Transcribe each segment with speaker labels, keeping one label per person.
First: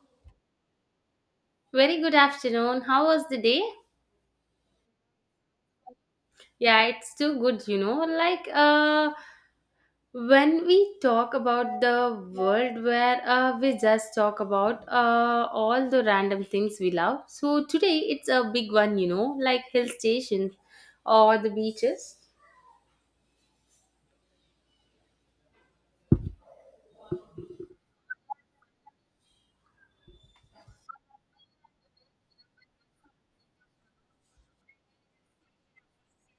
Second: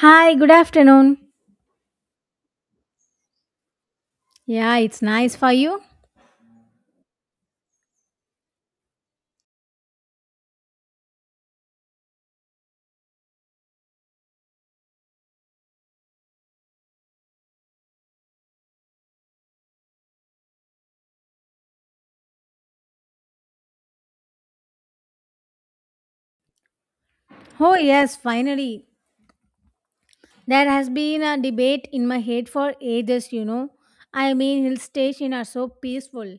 Speaker 1: Hi, good afternoon.
Speaker 2: Very good afternoon. How was the day?
Speaker 1: Yeah, it's nice for you.
Speaker 2: Yeah, it's too good, you know. Like, when we talk about the world where we just talk about all the random things we love. So today it's a big one, you know, like hill stations or the beaches.
Speaker 1: Oh, yes, finally. There has been a debate in my head, for ages, Hill stations are so peaceful.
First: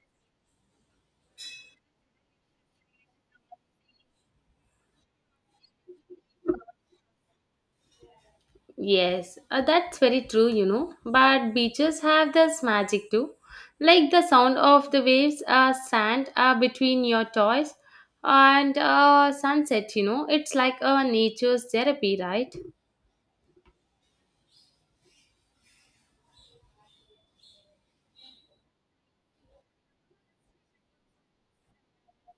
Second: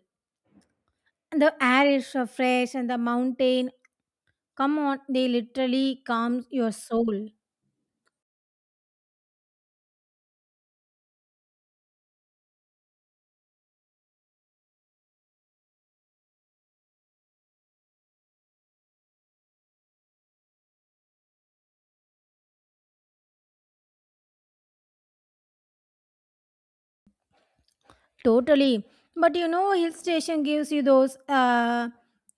Speaker 1: The air is so fresh and the mountain, come on, they literally calms your soul.
Speaker 2: Yes, that's very true, you know. But beaches have this magic too, like the sound of the waves, sand between your toes, and sunset. You know, it's like a nature's therapy, right?
Speaker 1: Totally. But you know, hill station gives you those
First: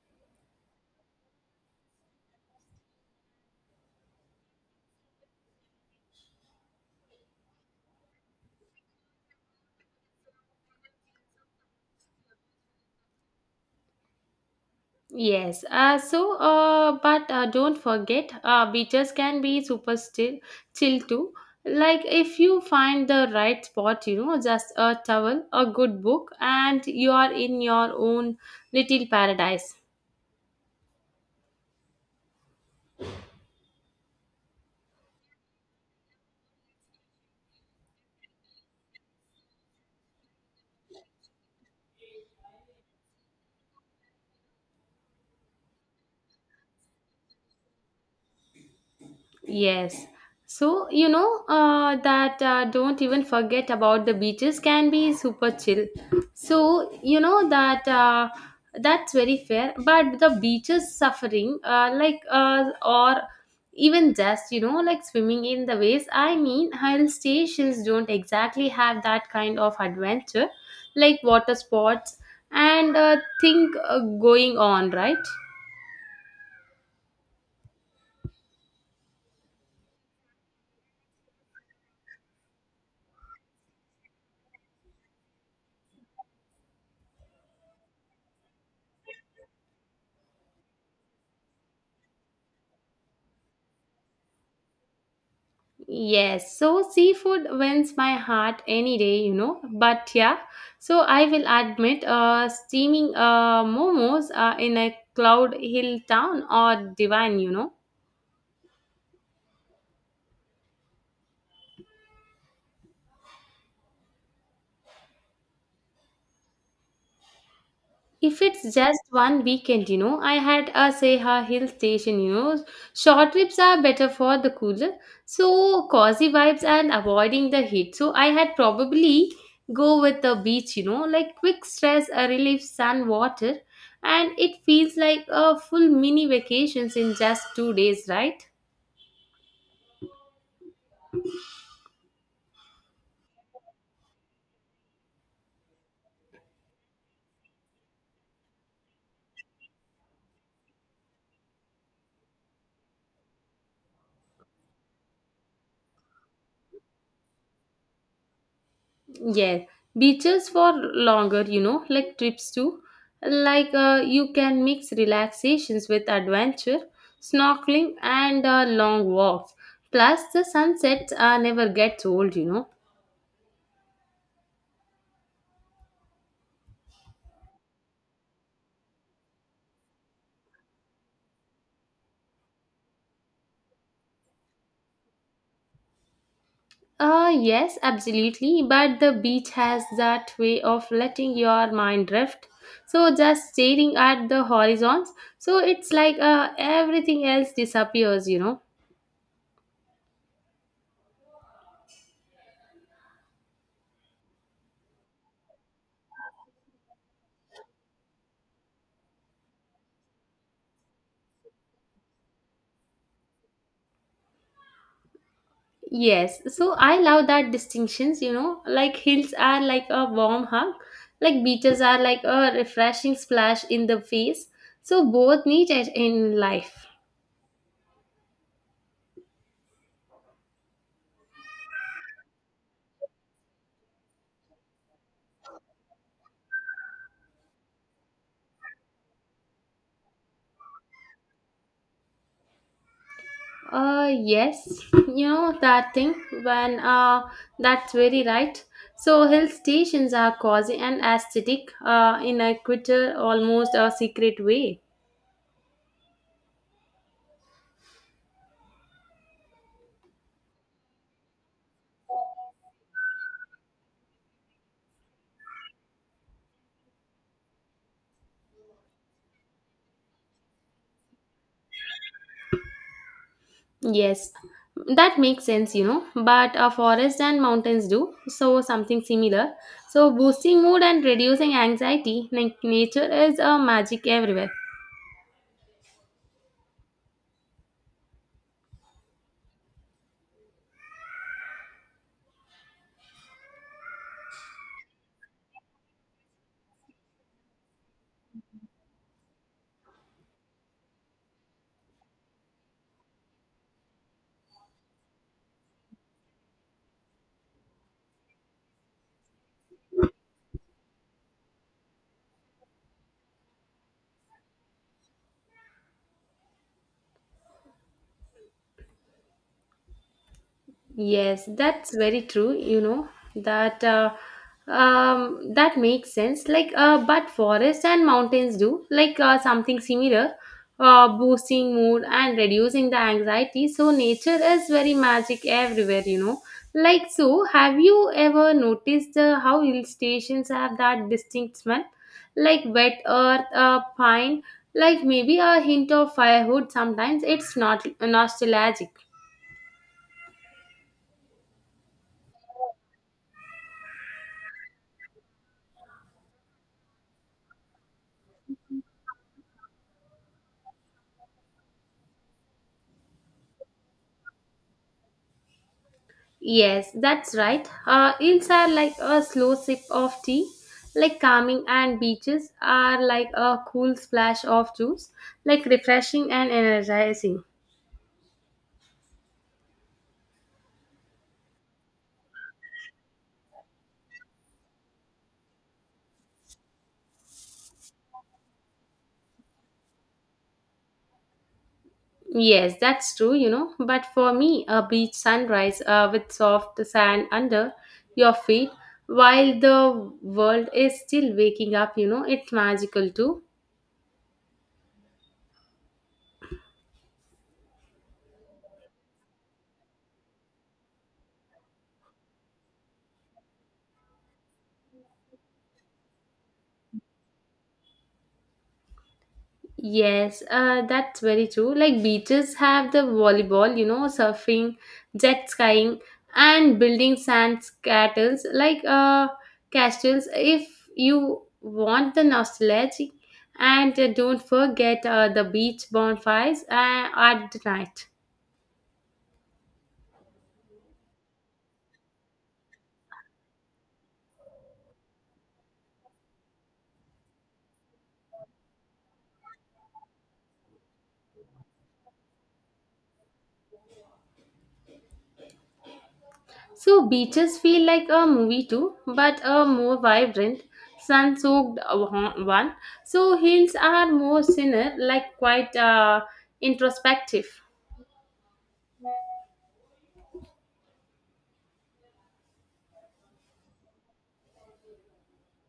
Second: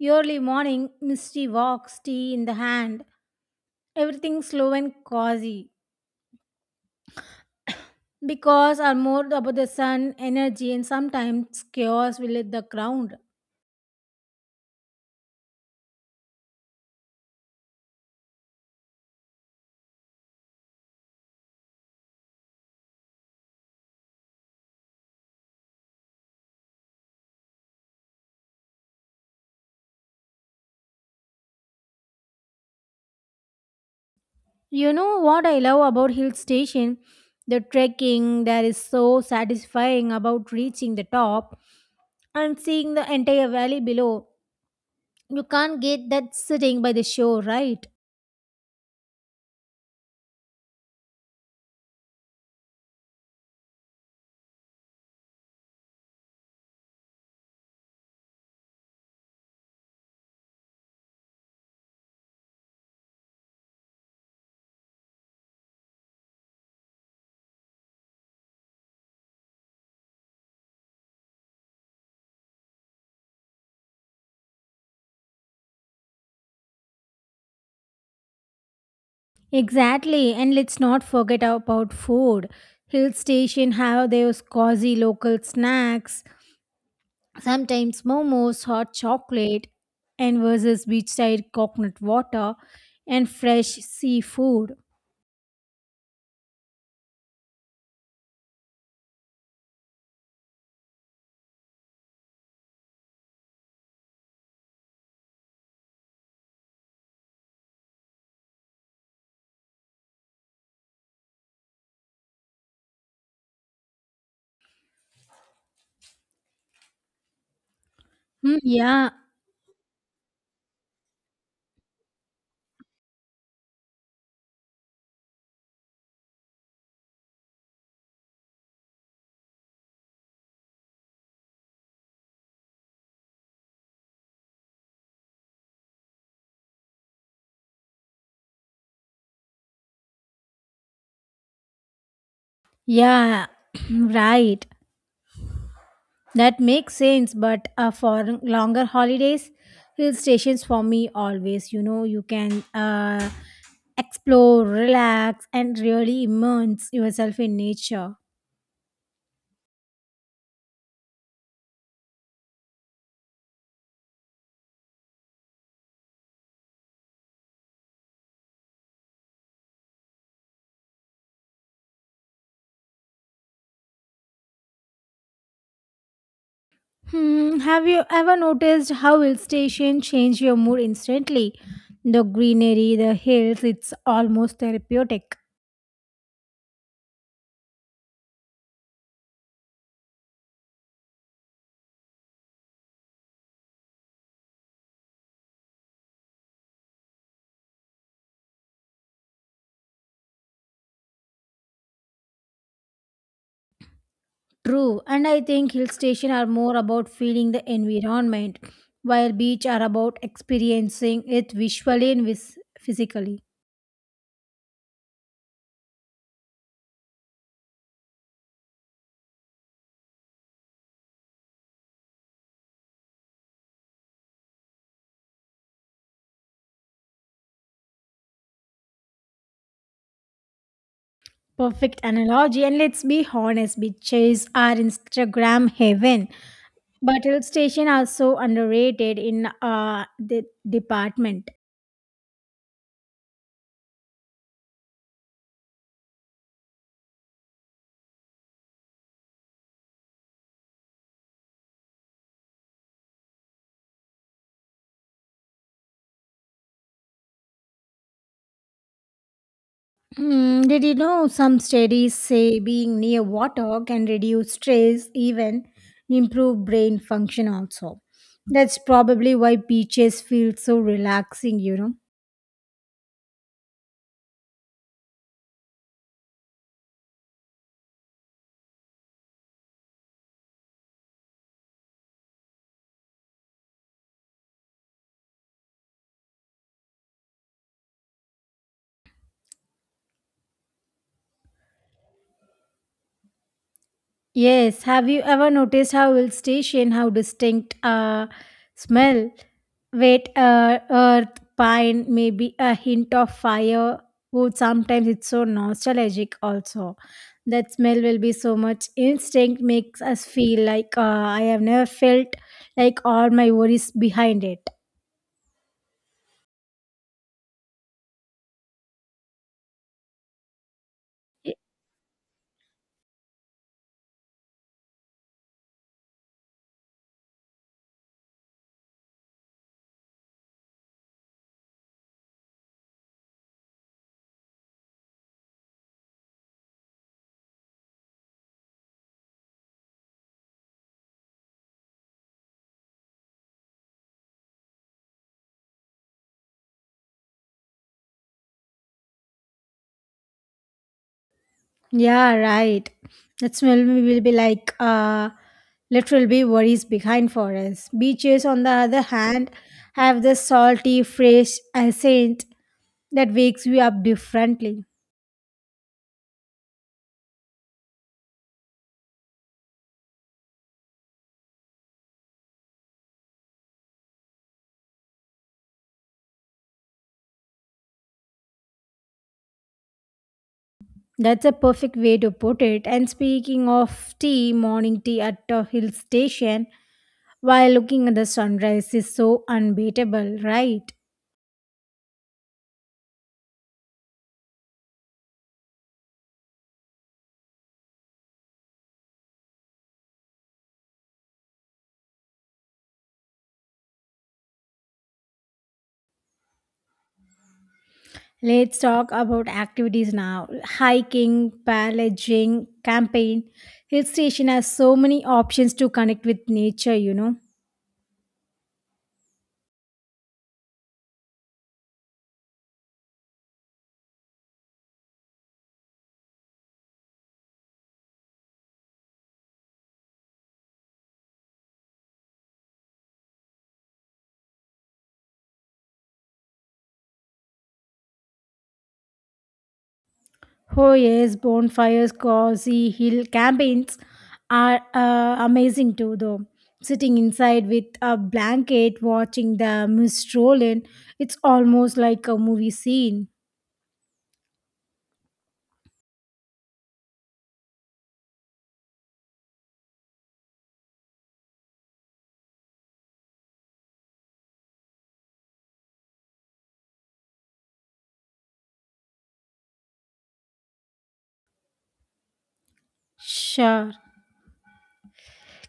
Speaker 1: early morning misty walks, tea in the hand, everything slow and cozy. Because are more about the sun energy and sometimes chaos will hit the ground.
Speaker 2: Yes. So, but don't forget, beaches can be super still, chill too. Like if you find the right spot, you know, just a towel, a good book, and you are in your own little paradise.
Speaker 1: You know what I love about hill station? The trekking that is so satisfying about reaching the top and seeing the entire valley below. You can't get that sitting by the shore, right?
Speaker 2: Yes. So, you know, that don't even forget about the beaches can be super chill. So, you know, that's very fair. But the beaches suffering, like, or even just, you know, like swimming in the waves. I mean, hill stations don't exactly have that kind of adventure, like water sports and thing going on, right?
Speaker 1: Exactly, and let's not forget about food. Hill station have those cozy local snacks. Sometimes momos, hot chocolate, and versus beachside coconut water and fresh seafood.
Speaker 2: Yes, so seafood wins my heart any day, you know. But yeah, so I will admit, steaming momos in a cloud hill town or divine, you know. If
Speaker 1: Hmm,
Speaker 2: it's just
Speaker 1: yeah,
Speaker 2: one weekend, you know, I had a Seha Hill Station, you know, short trips are better for the cooler, so cozy vibes and avoiding the heat. So I had probably go with the beach, you know, like quick stress, a relief, sun, water, and it feels like a full mini vacations in just 2 days, right?
Speaker 1: yeah, right. That makes sense. But for longer holidays, hill stations for me always. You know, you can explore, relax, and really immerse yourself in nature.
Speaker 2: Yes, beaches for longer, you know, like trips too. Like you can mix relaxations with adventure, snorkeling, and long walks. Plus, the sunsets never gets old, you know.
Speaker 1: Hmm, have you ever noticed how hill station change your mood instantly? The greenery, the hills, it's almost therapeutic.
Speaker 2: Yes, absolutely. But the beach has that way of letting your mind drift. So just staring at the horizons. So it's like everything else disappears, you know.
Speaker 1: True, and I think hill station are more about feeling the environment, while beach are about experiencing it visually and physically.
Speaker 2: Yes, so I love that distinctions, you know, like hills are like a warm hug, like beaches are like a refreshing splash in the face. So both need it in life.
Speaker 1: Perfect analogy, and let's be honest, beaches are Instagram heaven, but hill station are so underrated in the department.
Speaker 2: Yes, you know that thing when that's very right. So hill stations are cozy and aesthetic in a quitter almost a secret way.
Speaker 1: Hmm, did you know some studies say being near water can reduce stress, even improve brain function also? That's probably why beaches feel so relaxing, you know.
Speaker 2: Yes, that makes sense, you know. But a forest and mountains do, so something similar. So boosting mood and reducing anxiety, like nature is a magic everywhere.
Speaker 1: Yes, have you ever noticed how hill station, how distinct smell? Wet earth, pine, maybe a hint of fire. Wood. Sometimes it's so nostalgic also. That smell will be so much instinct makes us feel like I have never felt like all my worries behind it.
Speaker 2: Yes, that's very true. You know that uh, that makes sense. Like, but forests and mountains do like something similar, boosting mood and reducing the anxiety. So nature is very magic everywhere. You know, like so. Have you ever noticed how hill stations have that distinct smell, like wet earth, pine, like maybe a hint of firewood? Sometimes it's not nostalgic.
Speaker 1: Yeah, right. That smell will be like literal be worries behind for us. Beaches, on the other hand, have the salty, fresh scent that wakes you up differently.
Speaker 2: Yes, that's right. Ills are like a slow sip of tea, like calming, and beaches are like a cool splash of juice, like refreshing and energizing.
Speaker 1: That's a perfect way to put it. And speaking of tea, morning tea at a hill station while looking at the sunrise is so unbeatable, right?
Speaker 2: Yes, that's true, you know. But for me, a beach sunrise with soft sand under your feet while the world is still waking up, you know, it's magical too.
Speaker 1: Let's talk about activities now. Hiking, paddling, camping. Hill station has so many options to connect with nature, you know.
Speaker 2: Yes, that's very true. Like beaches have the volleyball, you know, surfing, jet skiing, and building sand castles. Like castles, if you want the nostalgia, and don't forget the beach bonfires at the night.
Speaker 1: Oh yes, bonfires, cozy hill campaigns are amazing too though. Sitting inside with a blanket watching the mist roll in, it's almost like a movie scene.
Speaker 2: So beaches feel like a movie too, but a more vibrant, sun-soaked one. So hills are more thinner, like quite introspective.
Speaker 1: Sure.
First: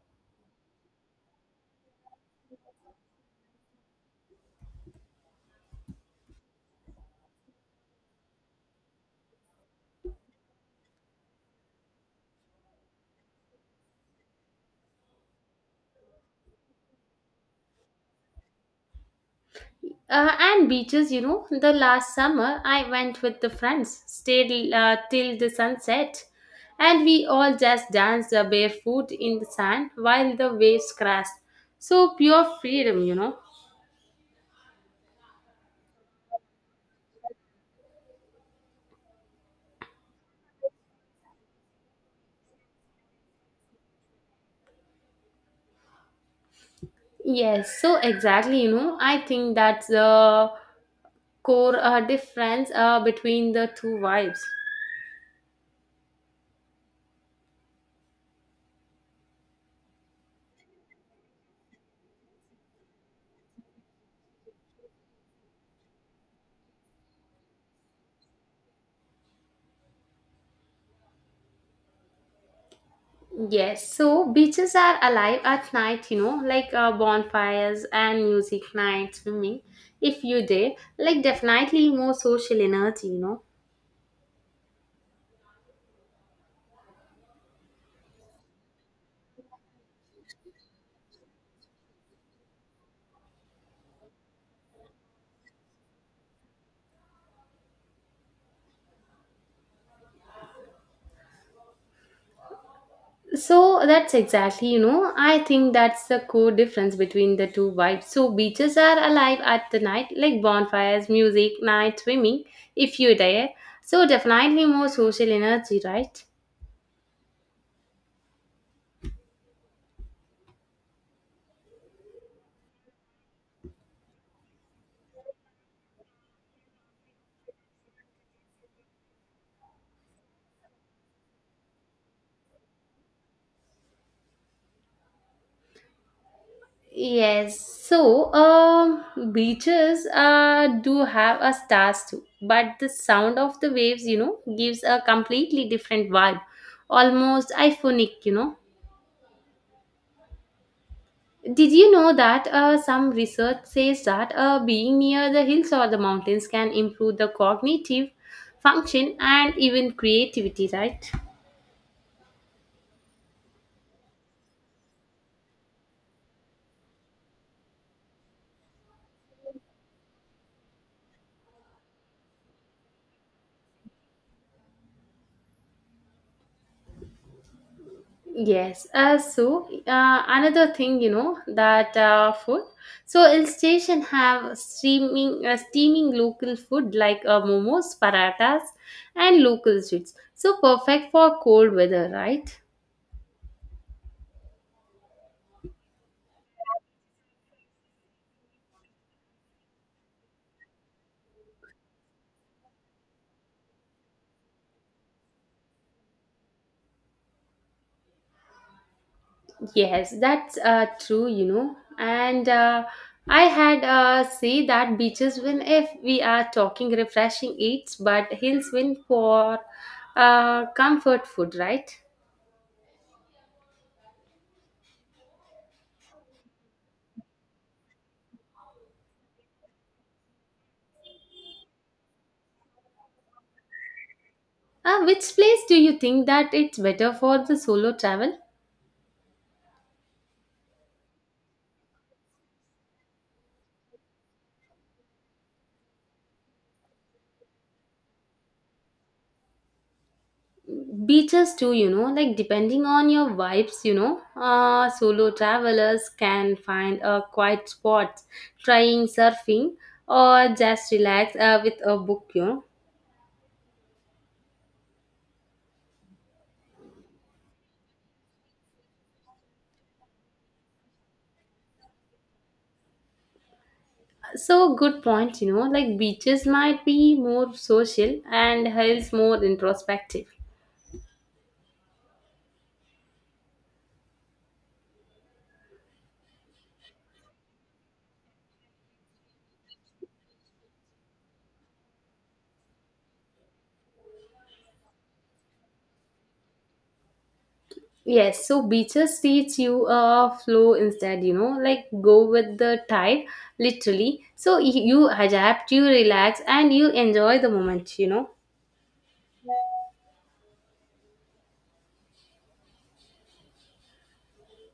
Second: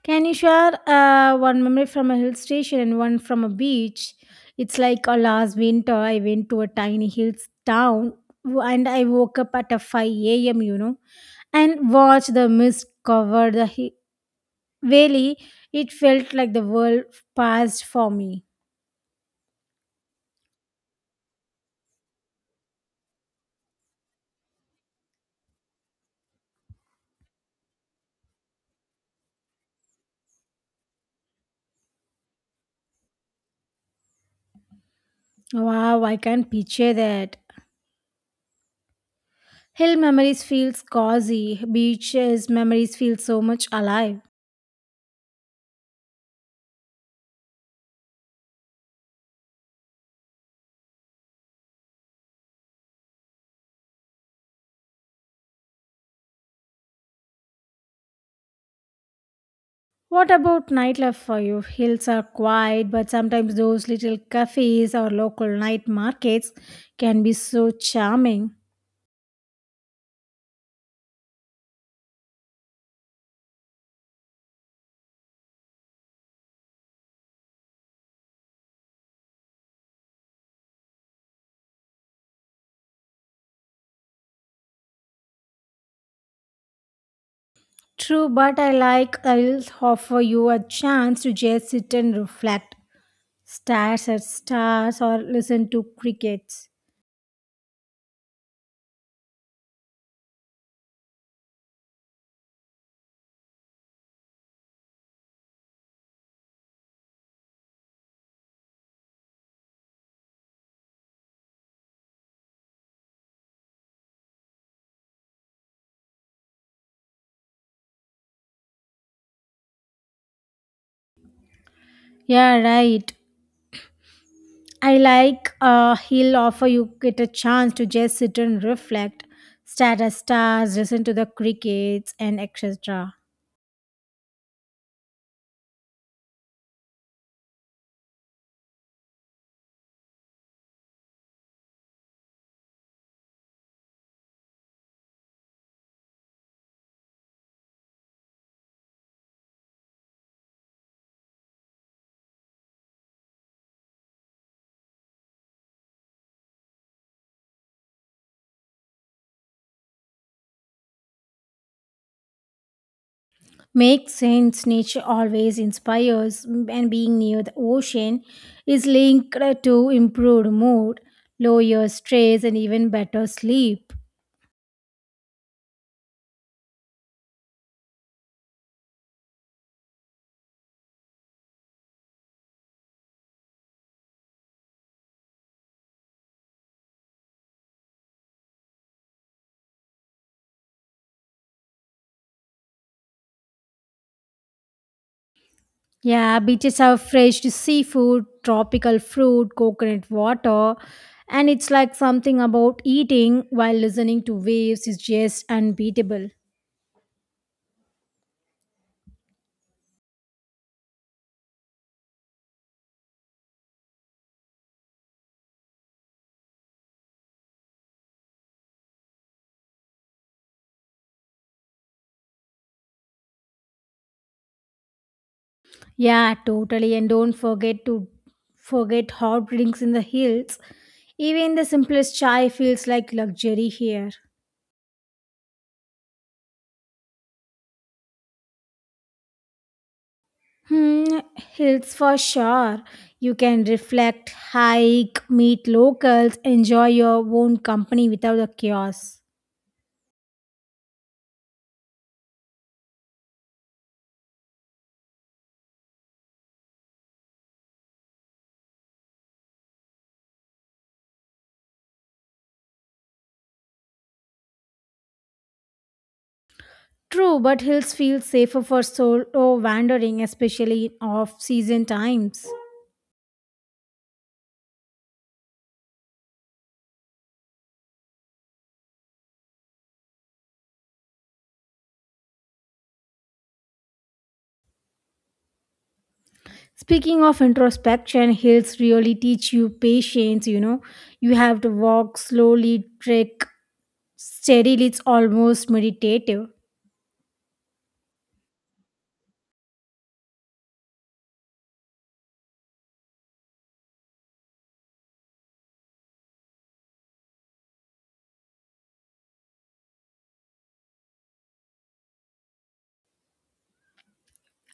Speaker 1: Can you share one memory from a hill station and one from a beach? It's like last winter, I went to a tiny hill town and I woke up at a 5 a.m., you know, and watched the mist cover the valley. It felt like the world passed for me.
Speaker 2: And beaches, you know, the last summer I went with the friends, stayed till the sunset, and we all just danced barefoot in the sand while the waves crashed. So pure freedom, you know.
Speaker 1: Wow, I can picture that. Hill memories feels cozy. Beaches memories feel so much alive.
Speaker 2: Yes, so exactly, you know, I think that's the core difference between the two vibes.
Speaker 1: What about nightlife for you? Hills are quiet, but sometimes those little cafes or local night markets can be so charming.
Speaker 2: Yes, so beaches are alive at night, you know, like bonfires and music night, swimming. If you did, like definitely more social energy, you know.
Speaker 1: True, but I like I'll offer you a chance to just sit and reflect. Stars at stars or listen to crickets.
Speaker 2: So that's exactly, you know, I think that's the core difference between the two vibes. So beaches are alive at the night, like bonfires, music, night, swimming, if you dare. So definitely more social energy, right?
Speaker 1: Yeah, right. I like he'll offer you get a chance to just sit and reflect. Stare at stars, listen to the crickets and etc.
Speaker 2: Yes, so beaches do have a stars too, but the sound of the waves, you know, gives a completely different vibe, almost euphonic, you know. Did you know that some research says that being near the hills or the mountains can improve the cognitive function and even creativity, right?
Speaker 1: Makes sense. Nature always inspires, and being near the ocean is linked to improved mood, lower stress, and even better sleep.
Speaker 2: Yes. So another thing, you know, that food. So hill station have steaming local food like momos, paratas, and local sweets. So perfect for cold weather, right?
Speaker 1: Yeah, beaches have fresh seafood, tropical fruit, coconut water, and it's like something about eating while listening to waves is just unbeatable.
Speaker 2: Yes, that's true, you know. And I had say that beaches win if we are talking refreshing eats, but hills win for comfort food, right?
Speaker 1: Yeah, totally. And don't forget to forget hot drinks in the hills. Even the simplest chai feels like luxury here.
Speaker 2: Which place do you think that it's better for the solo travel?
Speaker 1: Hmm, hills for sure. You can reflect, hike, meet locals, enjoy your own company without the chaos.
Speaker 2: Beaches too, you know, like depending on your vibes, you know, solo travelers can find a quiet spot, trying surfing or just relax with a book, you know.
Speaker 1: True, but hills feel safer for solo wandering, especially in off-season times.
Speaker 2: So good point, you know, like beaches might be more social and hills more introspective.
Speaker 1: Speaking of introspection, hills really teach you patience, you know. You have to walk slowly, trek steadily, it's almost meditative.
Speaker 2: Yes, so beaches teach you a flow instead, you know, like go with the tide, literally. So you adapt, you relax, and you enjoy the moment, you know.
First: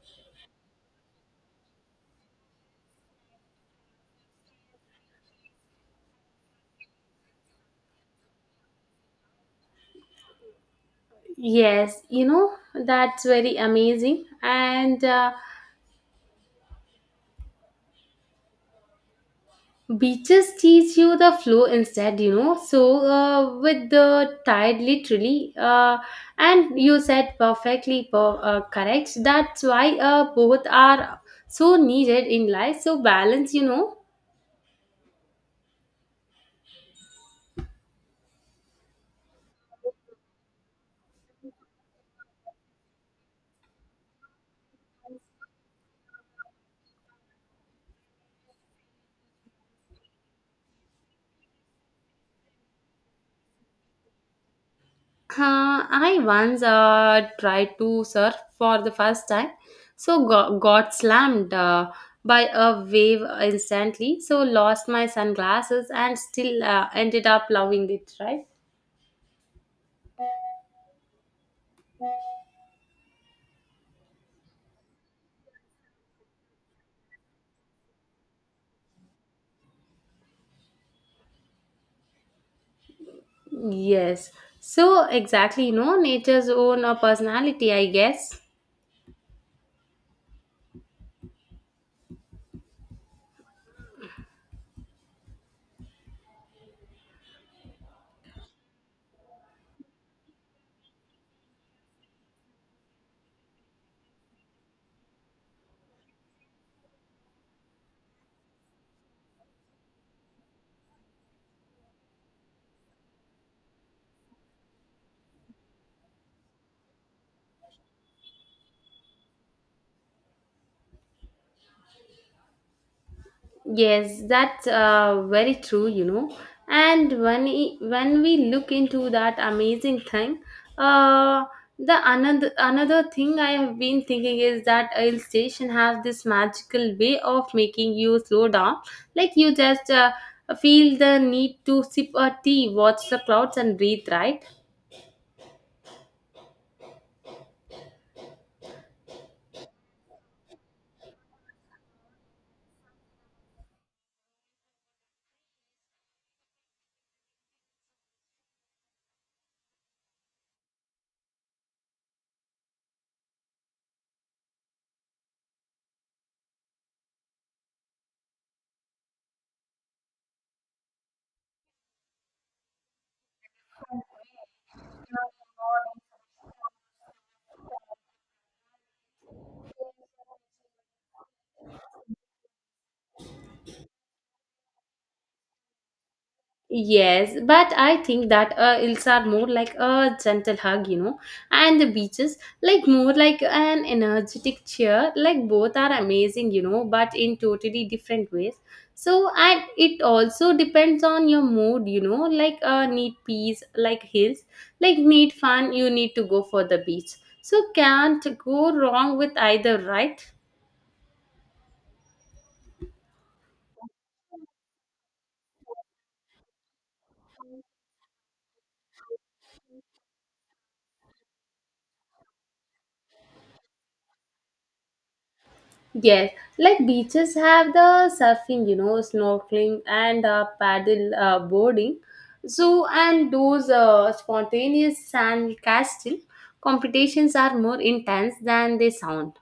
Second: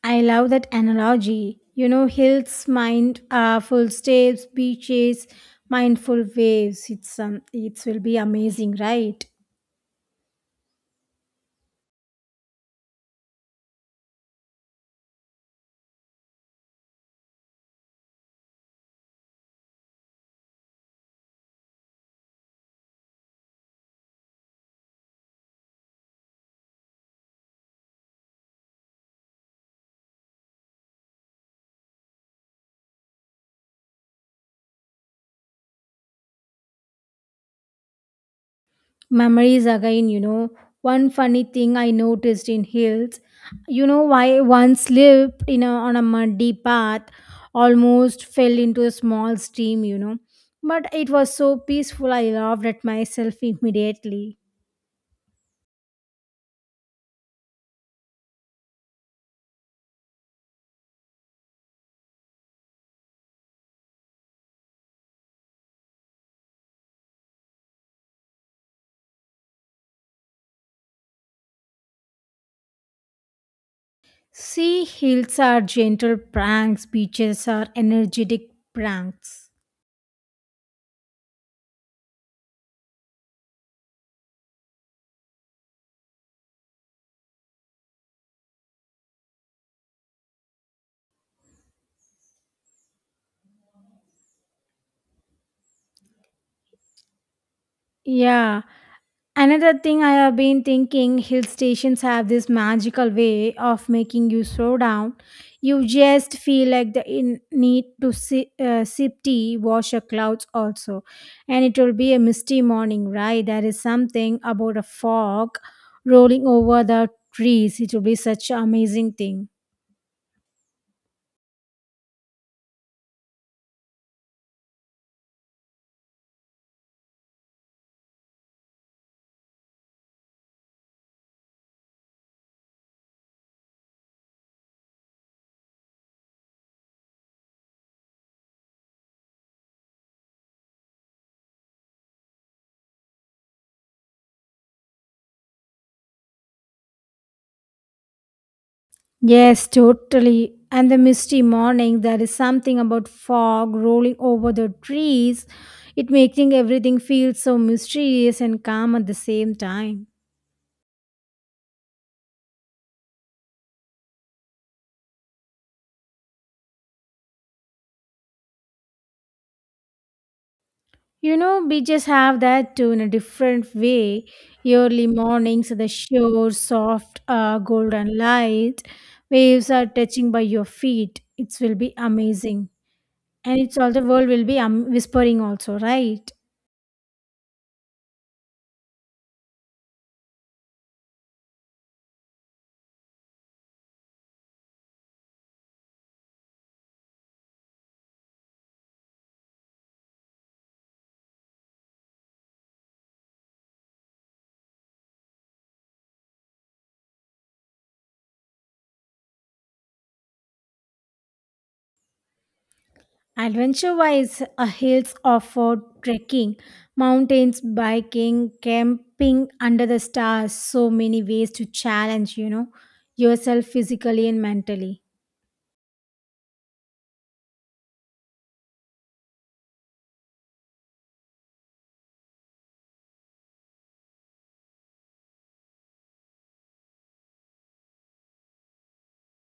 Speaker 1: I love that analogy. You know, hills, mind, full steps, beaches, mindful waves. It's it will be amazing, right?
Speaker 2: Yes, you know, that's very amazing. And beaches teach you the flow instead, you know. So with the tide, literally, and you said perfectly correct. That's why both are so needed in life. So balance, you know.
Speaker 1: Memories again. You know, one funny thing I noticed in hills. You know, I once lived in a, on a muddy path, almost fell into a small stream. You know, but it was so peaceful. I laughed at myself immediately.
Speaker 2: Huh, I once tried to surf for the first time, so got slammed by a wave instantly. So lost my sunglasses and still ended up loving it. Right?
Speaker 1: Sea hills are gentle pranks, beaches are energetic pranks.
Speaker 2: Yes. So exactly, you know, nature's own personality, I guess.
Speaker 1: Yeah. Another thing I have been thinking hill stations have this magical way of making you slow down. You just feel like the need to sip tea, wash your clouds also. And it will be a misty morning, right? There is something about a fog rolling over the trees. It will be such an amazing thing.
Speaker 2: Yes, that's very true, you know. And when we look into that amazing thing, uh, the another thing I have been thinking is that a hill station has this magical way of making you slow down, like you just feel the need to sip a tea, watch the clouds, and breathe. Right?
Speaker 1: Yes, totally. And the misty morning, there is something about fog rolling over the trees. It making everything feel so mysterious and calm at the same time. You know, beaches have that too in a different way. Early mornings, the shore, soft golden light, waves are touching by your feet. It will be amazing. And it's all the world will be whispering also, right?
Speaker 2: Yes, but I think that ills are more like a gentle hug, you know, and the beaches like more like an energetic cheer. Like both are amazing, you know, but in totally different ways. So and it also depends on your mood, you know. Like need peace, like hills, like need fun. You need to go for the beach. So can't go wrong with either, right?
Speaker 1: Adventure wise, hills offer trekking, mountains, biking, camping under the stars, so many ways to challenge, you know, yourself physically and mentally.
Speaker 2: Yes, like beaches have the surfing, you know, snorkeling and paddle boarding. So, and those spontaneous sand castle competitions are more intense than they sound.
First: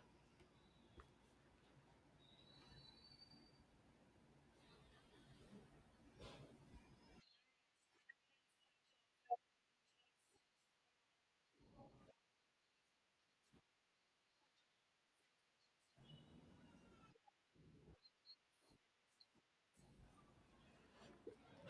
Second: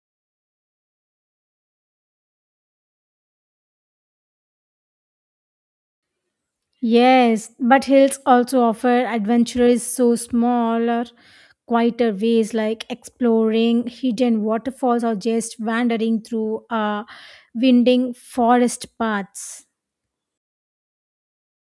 Speaker 1: Yes, but hills also offer adventurous, so smaller, quieter ways like exploring hidden waterfalls or just wandering through winding forest paths.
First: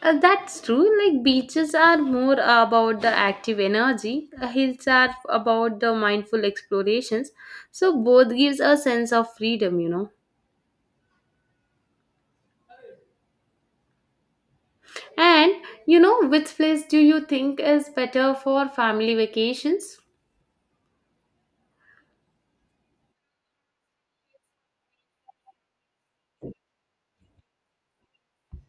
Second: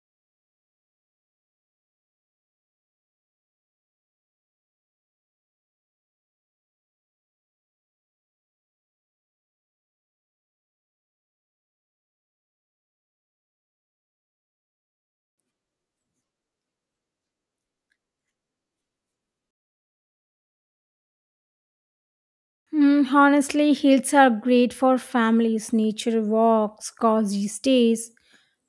Speaker 2: That's true. Like beaches are more about the active energy, hills are about the mindful explorations. So both gives a sense of freedom, you know. And you know, which place do you think is better for family vacations?
Speaker 1: Mm, honestly, hills are great for families, nature walks, cozy stays,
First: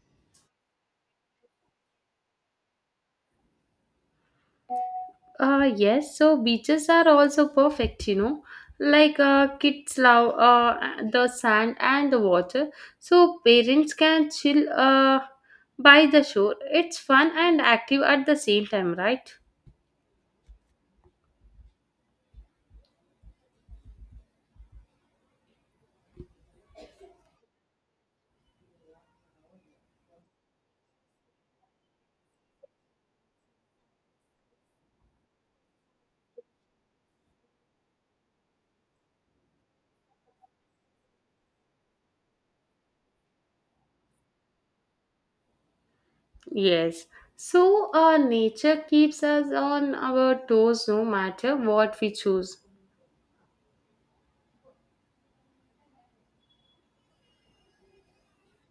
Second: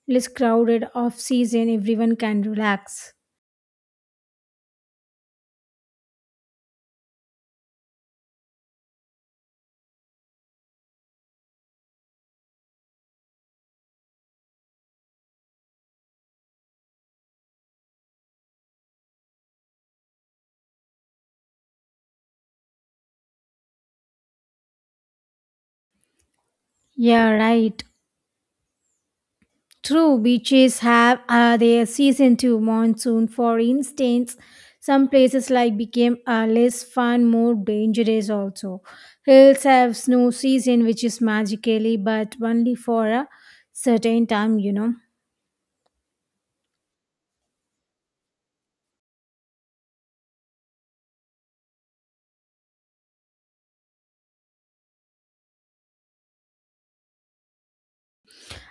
Speaker 1: less crowded off season, everyone can relax.
Speaker 2: Yes, so beaches are also perfect, you know. Like kids love the sand and the water, so parents can chill by the shore. It's fun and active at the same time, right?
Speaker 1: Yeah, right. True, beaches have their season too, monsoon, for instance. Some places like became less fun, more dangerous also. Hills have snow season, which is magically, but only for a certain time, you know.
Speaker 2: Yes. So nature keeps us on our toes no matter what we choose.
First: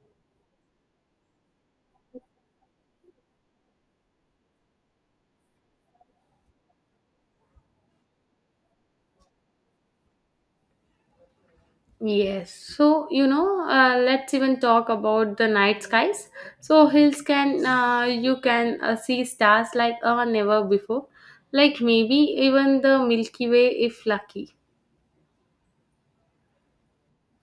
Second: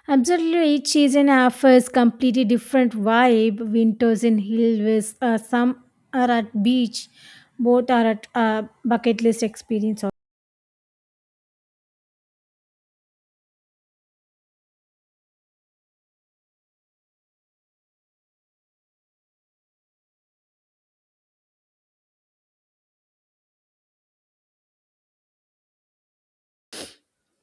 Speaker 1: Absolutely, each season offers completely different vibe. Winters in hills, some are at beach, both are at bucket list experience.
Speaker 2: Yes, so you know, let's even talk about the night skies. So hills can you can see stars like never before, like maybe even the Milky Way if lucky.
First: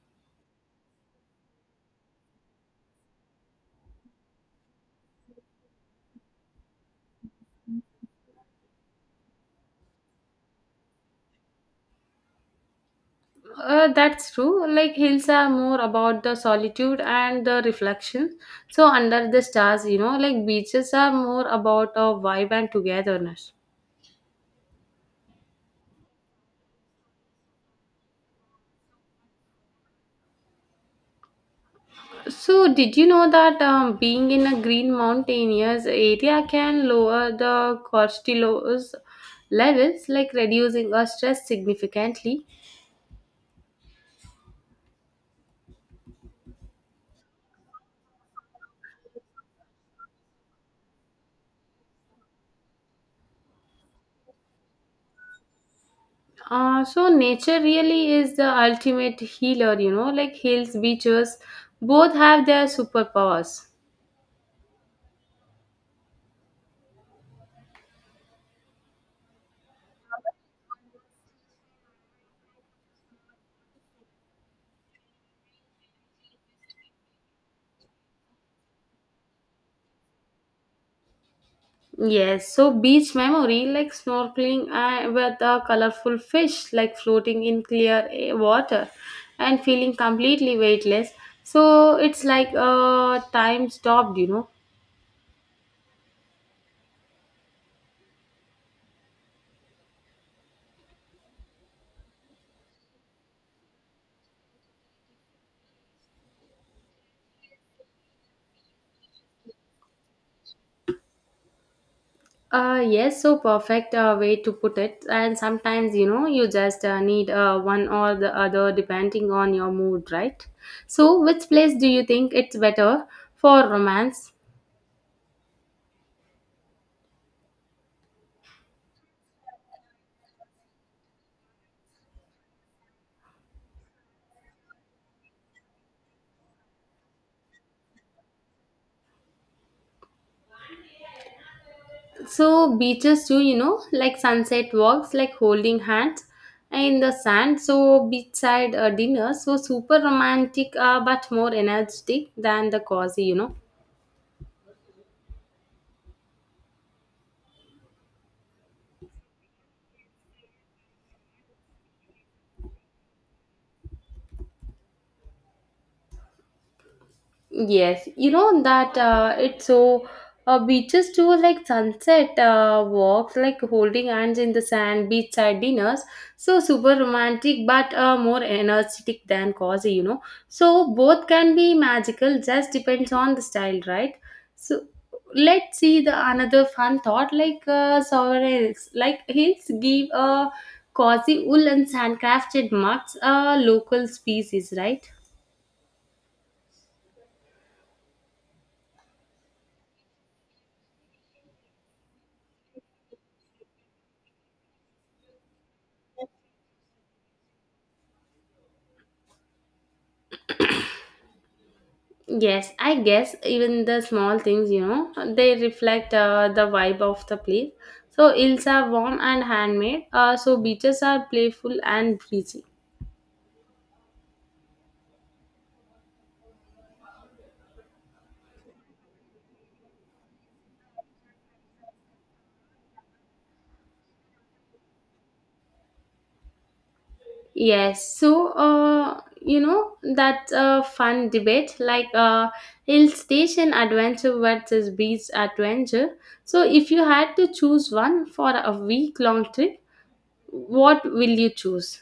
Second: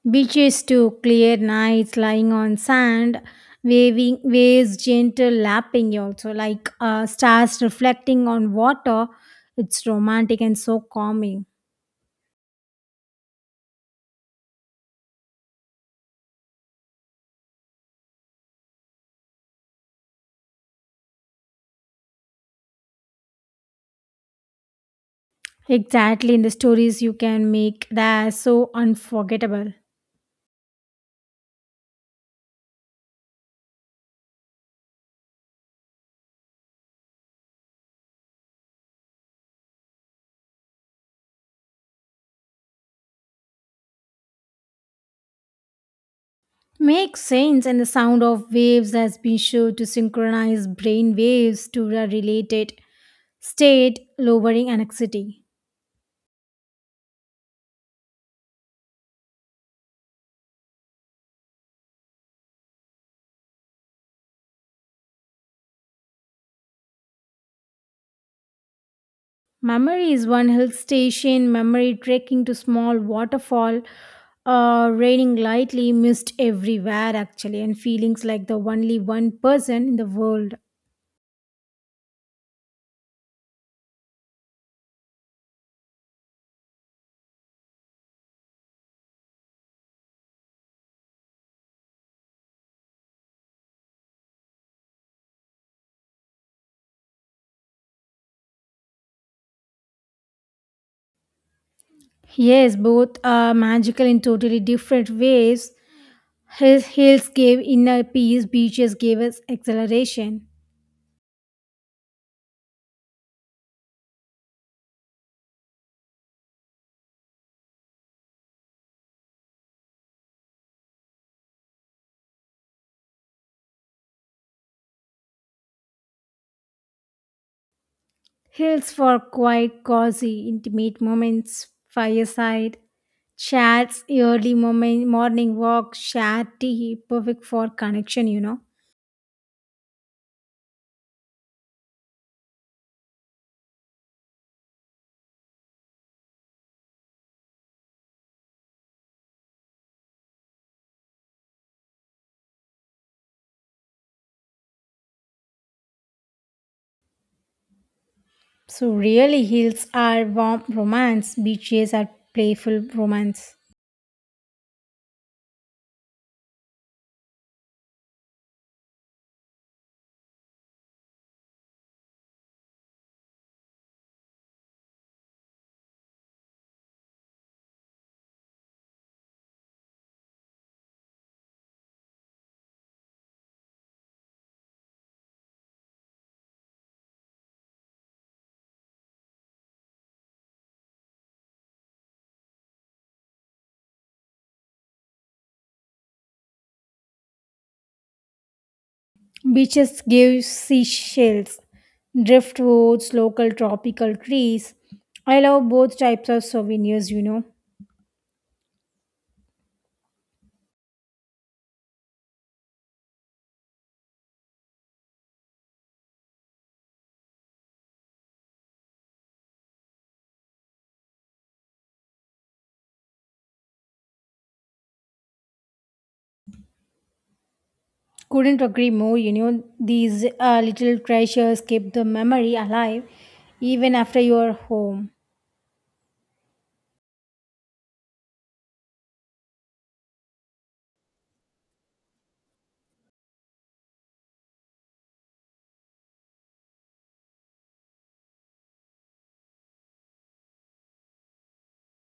Speaker 1: Beaches too, clear nights, lying on sand, waving waves, gentle lapping. Also, like stars reflecting on water, it's romantic and so calming.
Speaker 2: That's true. Like hills are more about the solitude and the reflection. So under the stars, you know, like beaches are more about a vibe and togetherness.
Speaker 1: Exactly, in the stories you can make that so unforgettable.
Speaker 2: So, did you know that being in a green mountainous area can lower the cortisol levels, like reducing our stress significantly?
Speaker 1: Makes sense, and the sound of waves has been shown to synchronize brain waves to a related state, lowering anxiety.
Speaker 2: So, nature really is the ultimate healer, you know, like hills, beaches, both have their superpowers.
Speaker 1: Memory is one hill station, memory trekking to small waterfall, raining lightly, mist everywhere actually, and feelings like the only one person in the world.
Speaker 2: Yes, so beach memory like snorkeling with a colorful fish, like floating in clear water and feeling completely weightless. So it's like time stopped, you know.
Speaker 1: Yes, both are magical in totally different ways. His hills gave inner peace, beaches gave us exhilaration.
Speaker 2: Yes, so perfect way to put it. And sometimes, you know, you just need one or the other depending on your mood, right? So, which place do you think it's better for romance?
Speaker 1: Hills for quiet, cozy, intimate moments, fireside, chats, early moment, morning walk, shared tea, perfect for connection, you know.
Speaker 2: So beaches too, you know, like sunset walks, like holding hands in the sand, so beachside dinner so super romantic but more energetic than the cozy, you know.
Speaker 1: So really, hills are warm romance, beaches are playful romance.
Speaker 2: Yes, you know that it's so beaches too like sunset walks, like holding hands in the sand, beachside dinners. So super romantic, but more energetic than cozy, you know. So both can be magical, just depends on the style, right? So let's see the another fun thought like sovereign hills. Like hills give a cozy wool and sand crafted mugs, a local species, right?
Speaker 1: Beaches give seashells, driftwoods, local tropical trees. I love both types of souvenirs, you know.
Speaker 2: Yes, I guess even the small things, you know, they reflect the vibe of the place. So hills are warm and handmade. So beaches are playful and breezy.
Speaker 1: Couldn't agree more. You know, these little treasures keep the memory alive even after you're home.
Speaker 2: Yes, so you know that's a fun debate, like hill station adventure versus beach adventure. So if you had to choose one for a week long trip, what will you choose?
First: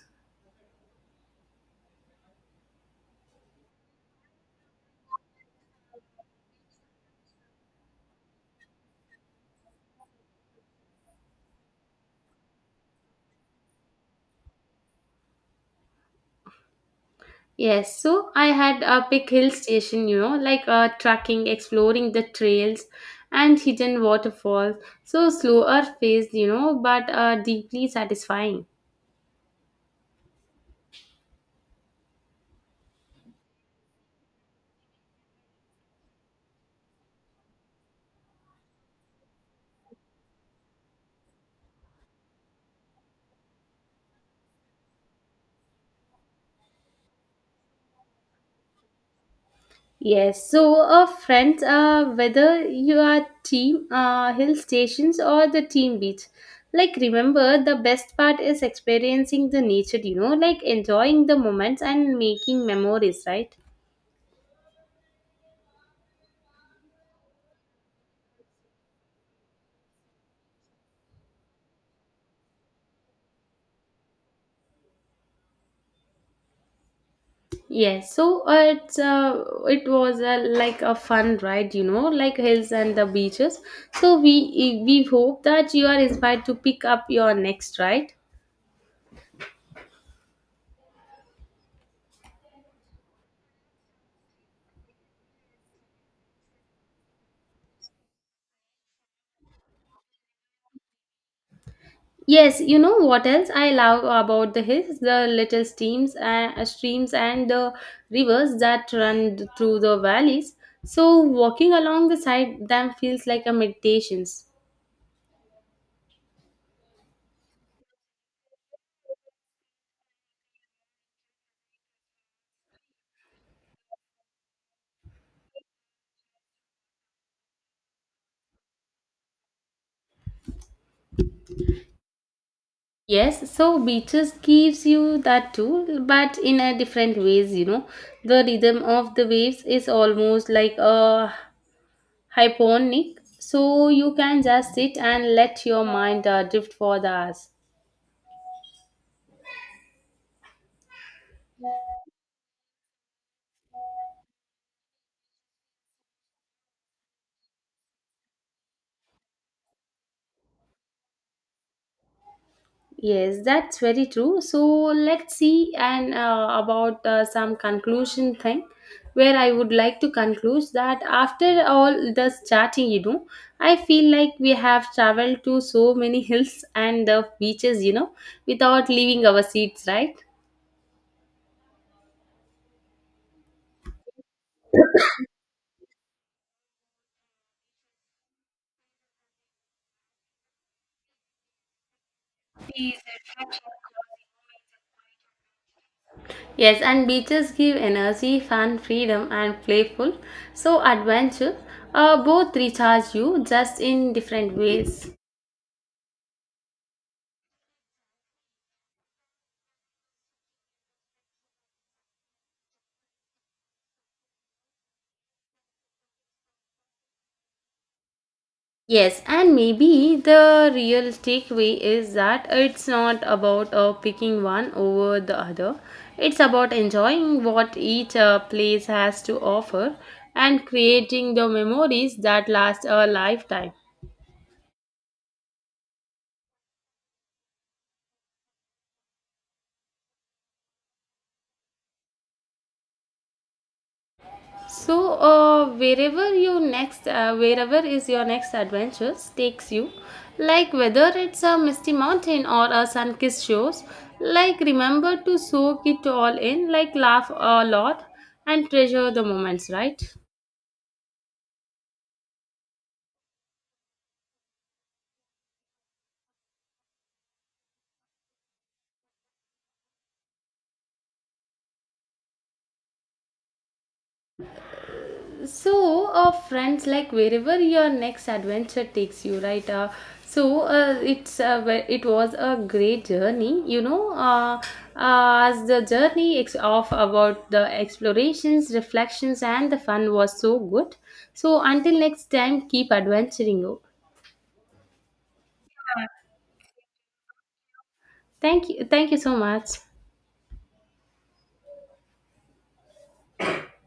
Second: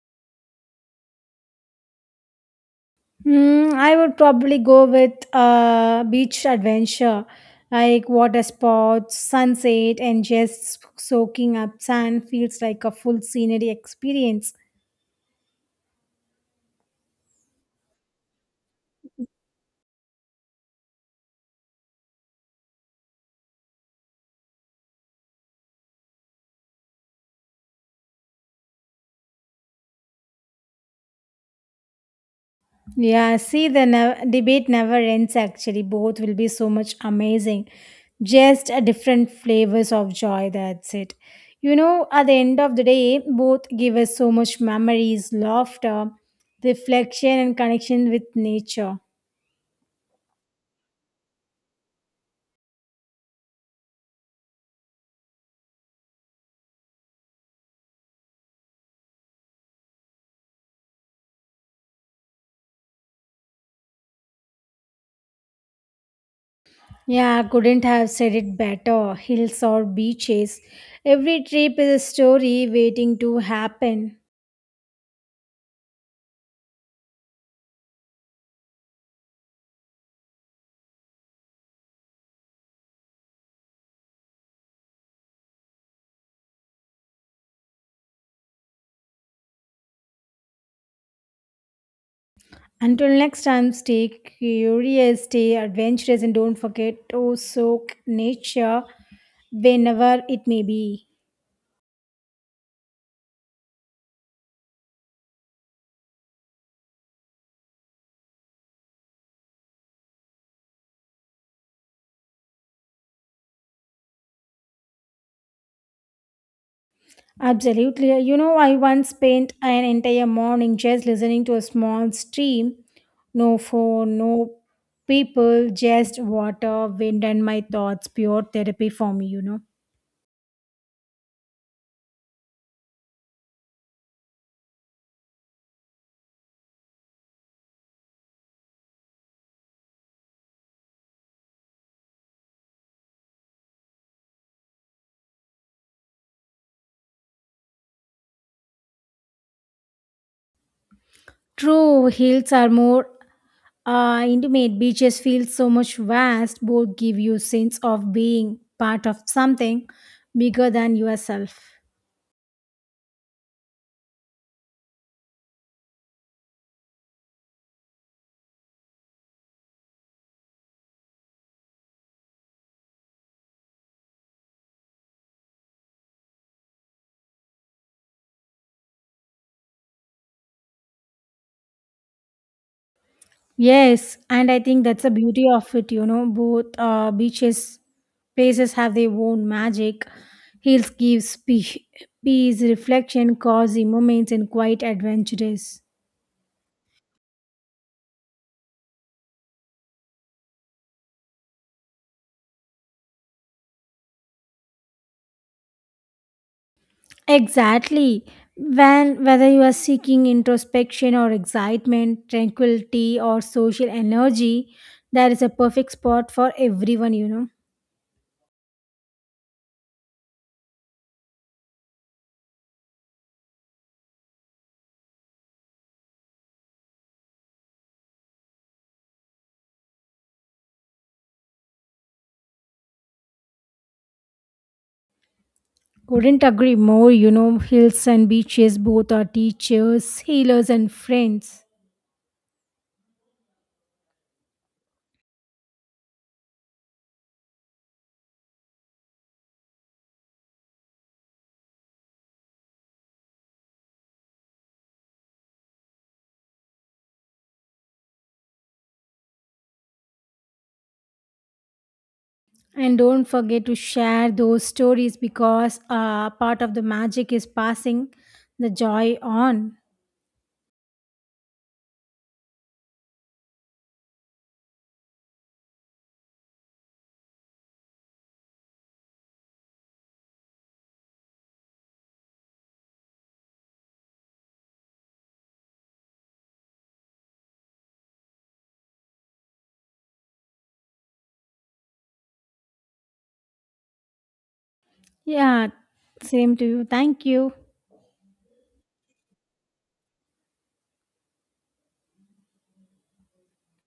Speaker 1: Mm, I would probably go with beach adventure, like water sports, sunset, and just soaking up sand feels like a full scenery experience.
Speaker 2: Yes, so I had a big hill station, you know, like trekking, exploring the trails and hidden waterfalls. So slower paced, you know, but deeply satisfying.
Speaker 1: Yeah, see, the debate never ends actually. Both will be so much amazing. Just a different flavors of joy, that's it. You know, at the end of the day, both give us so much memories, laughter, reflection, and connection with nature.
Speaker 2: Yes, so friends, whether you are team hill stations or the team beach, like remember the best part is experiencing the nature, you know, like enjoying the moments and making memories, right?
Speaker 1: Yeah, couldn't have said it better. Hills or beaches. Every trip is a story waiting to happen.
Speaker 2: Yes, so it was like a fun ride, you know, like hills and the beaches. So we hope that you are inspired to pick up your next ride.
Speaker 1: Until next time, stay curious, stay adventurous, and don't forget to soak nature whenever it may be.
Speaker 2: Yes, you know what else I love about the hills? The little streams and the rivers that run through the valleys. So walking along the side them feels like a meditation.
Speaker 1: Absolutely. You know, I once spent an entire morning just listening to a small stream. No phone, no people, just water, wind, and my thoughts. Pure therapy for me, you know.
Speaker 2: Yes, so beaches gives you that too, but in a different ways, you know. The rhythm of the waves is almost like a hyponic, so you can just sit and let your mind drift for the hours.
Speaker 1: True, hills are more intimate. Beaches feel so much vast. Both give you sense of being part of something bigger than yourself.
Speaker 2: Yes, that's very true. So let's see and about some conclusion thing where I would like to conclude that after all this chatting, you know, I feel like we have traveled to so many hills and the beaches, you know, without leaving our seats, right?
Speaker 1: Yes, and I think that's the beauty of it, you know. Both beaches places have their own magic. Hills gives peace, peace, reflection, cozy moments, and quite adventurous.
Speaker 2: Yes, and beaches give energy, fun, freedom, and playful. So adventure, both recharge you just in different ways.
Speaker 1: Exactly. When whether you are seeking introspection or excitement, tranquility or social energy, there is a perfect spot for everyone, you know.
Speaker 2: Yes, and maybe the real takeaway is that it's not about picking one over the other. It's about enjoying what each place has to offer and creating the memories that last a lifetime.
Speaker 1: Couldn't agree more, you know. Hills and beaches both are teachers, healers, and friends.
Speaker 2: So, wherever is your next adventure takes you, like whether it's a misty mountain or a sun-kissed shores, like remember to soak it all in, like laugh a lot and treasure the moments, right?
Speaker 1: And don't forget to share those stories because part of the magic is passing the joy on.
Speaker 2: So, friends, like wherever your next adventure takes you, right? So it was a great journey, you know. As the journey of about the explorations, reflections, and the fun was so good. So until next time, keep adventuring. Oh.
Speaker 1: Yeah, same to you. Thank you.
Speaker 2: Thank you so much.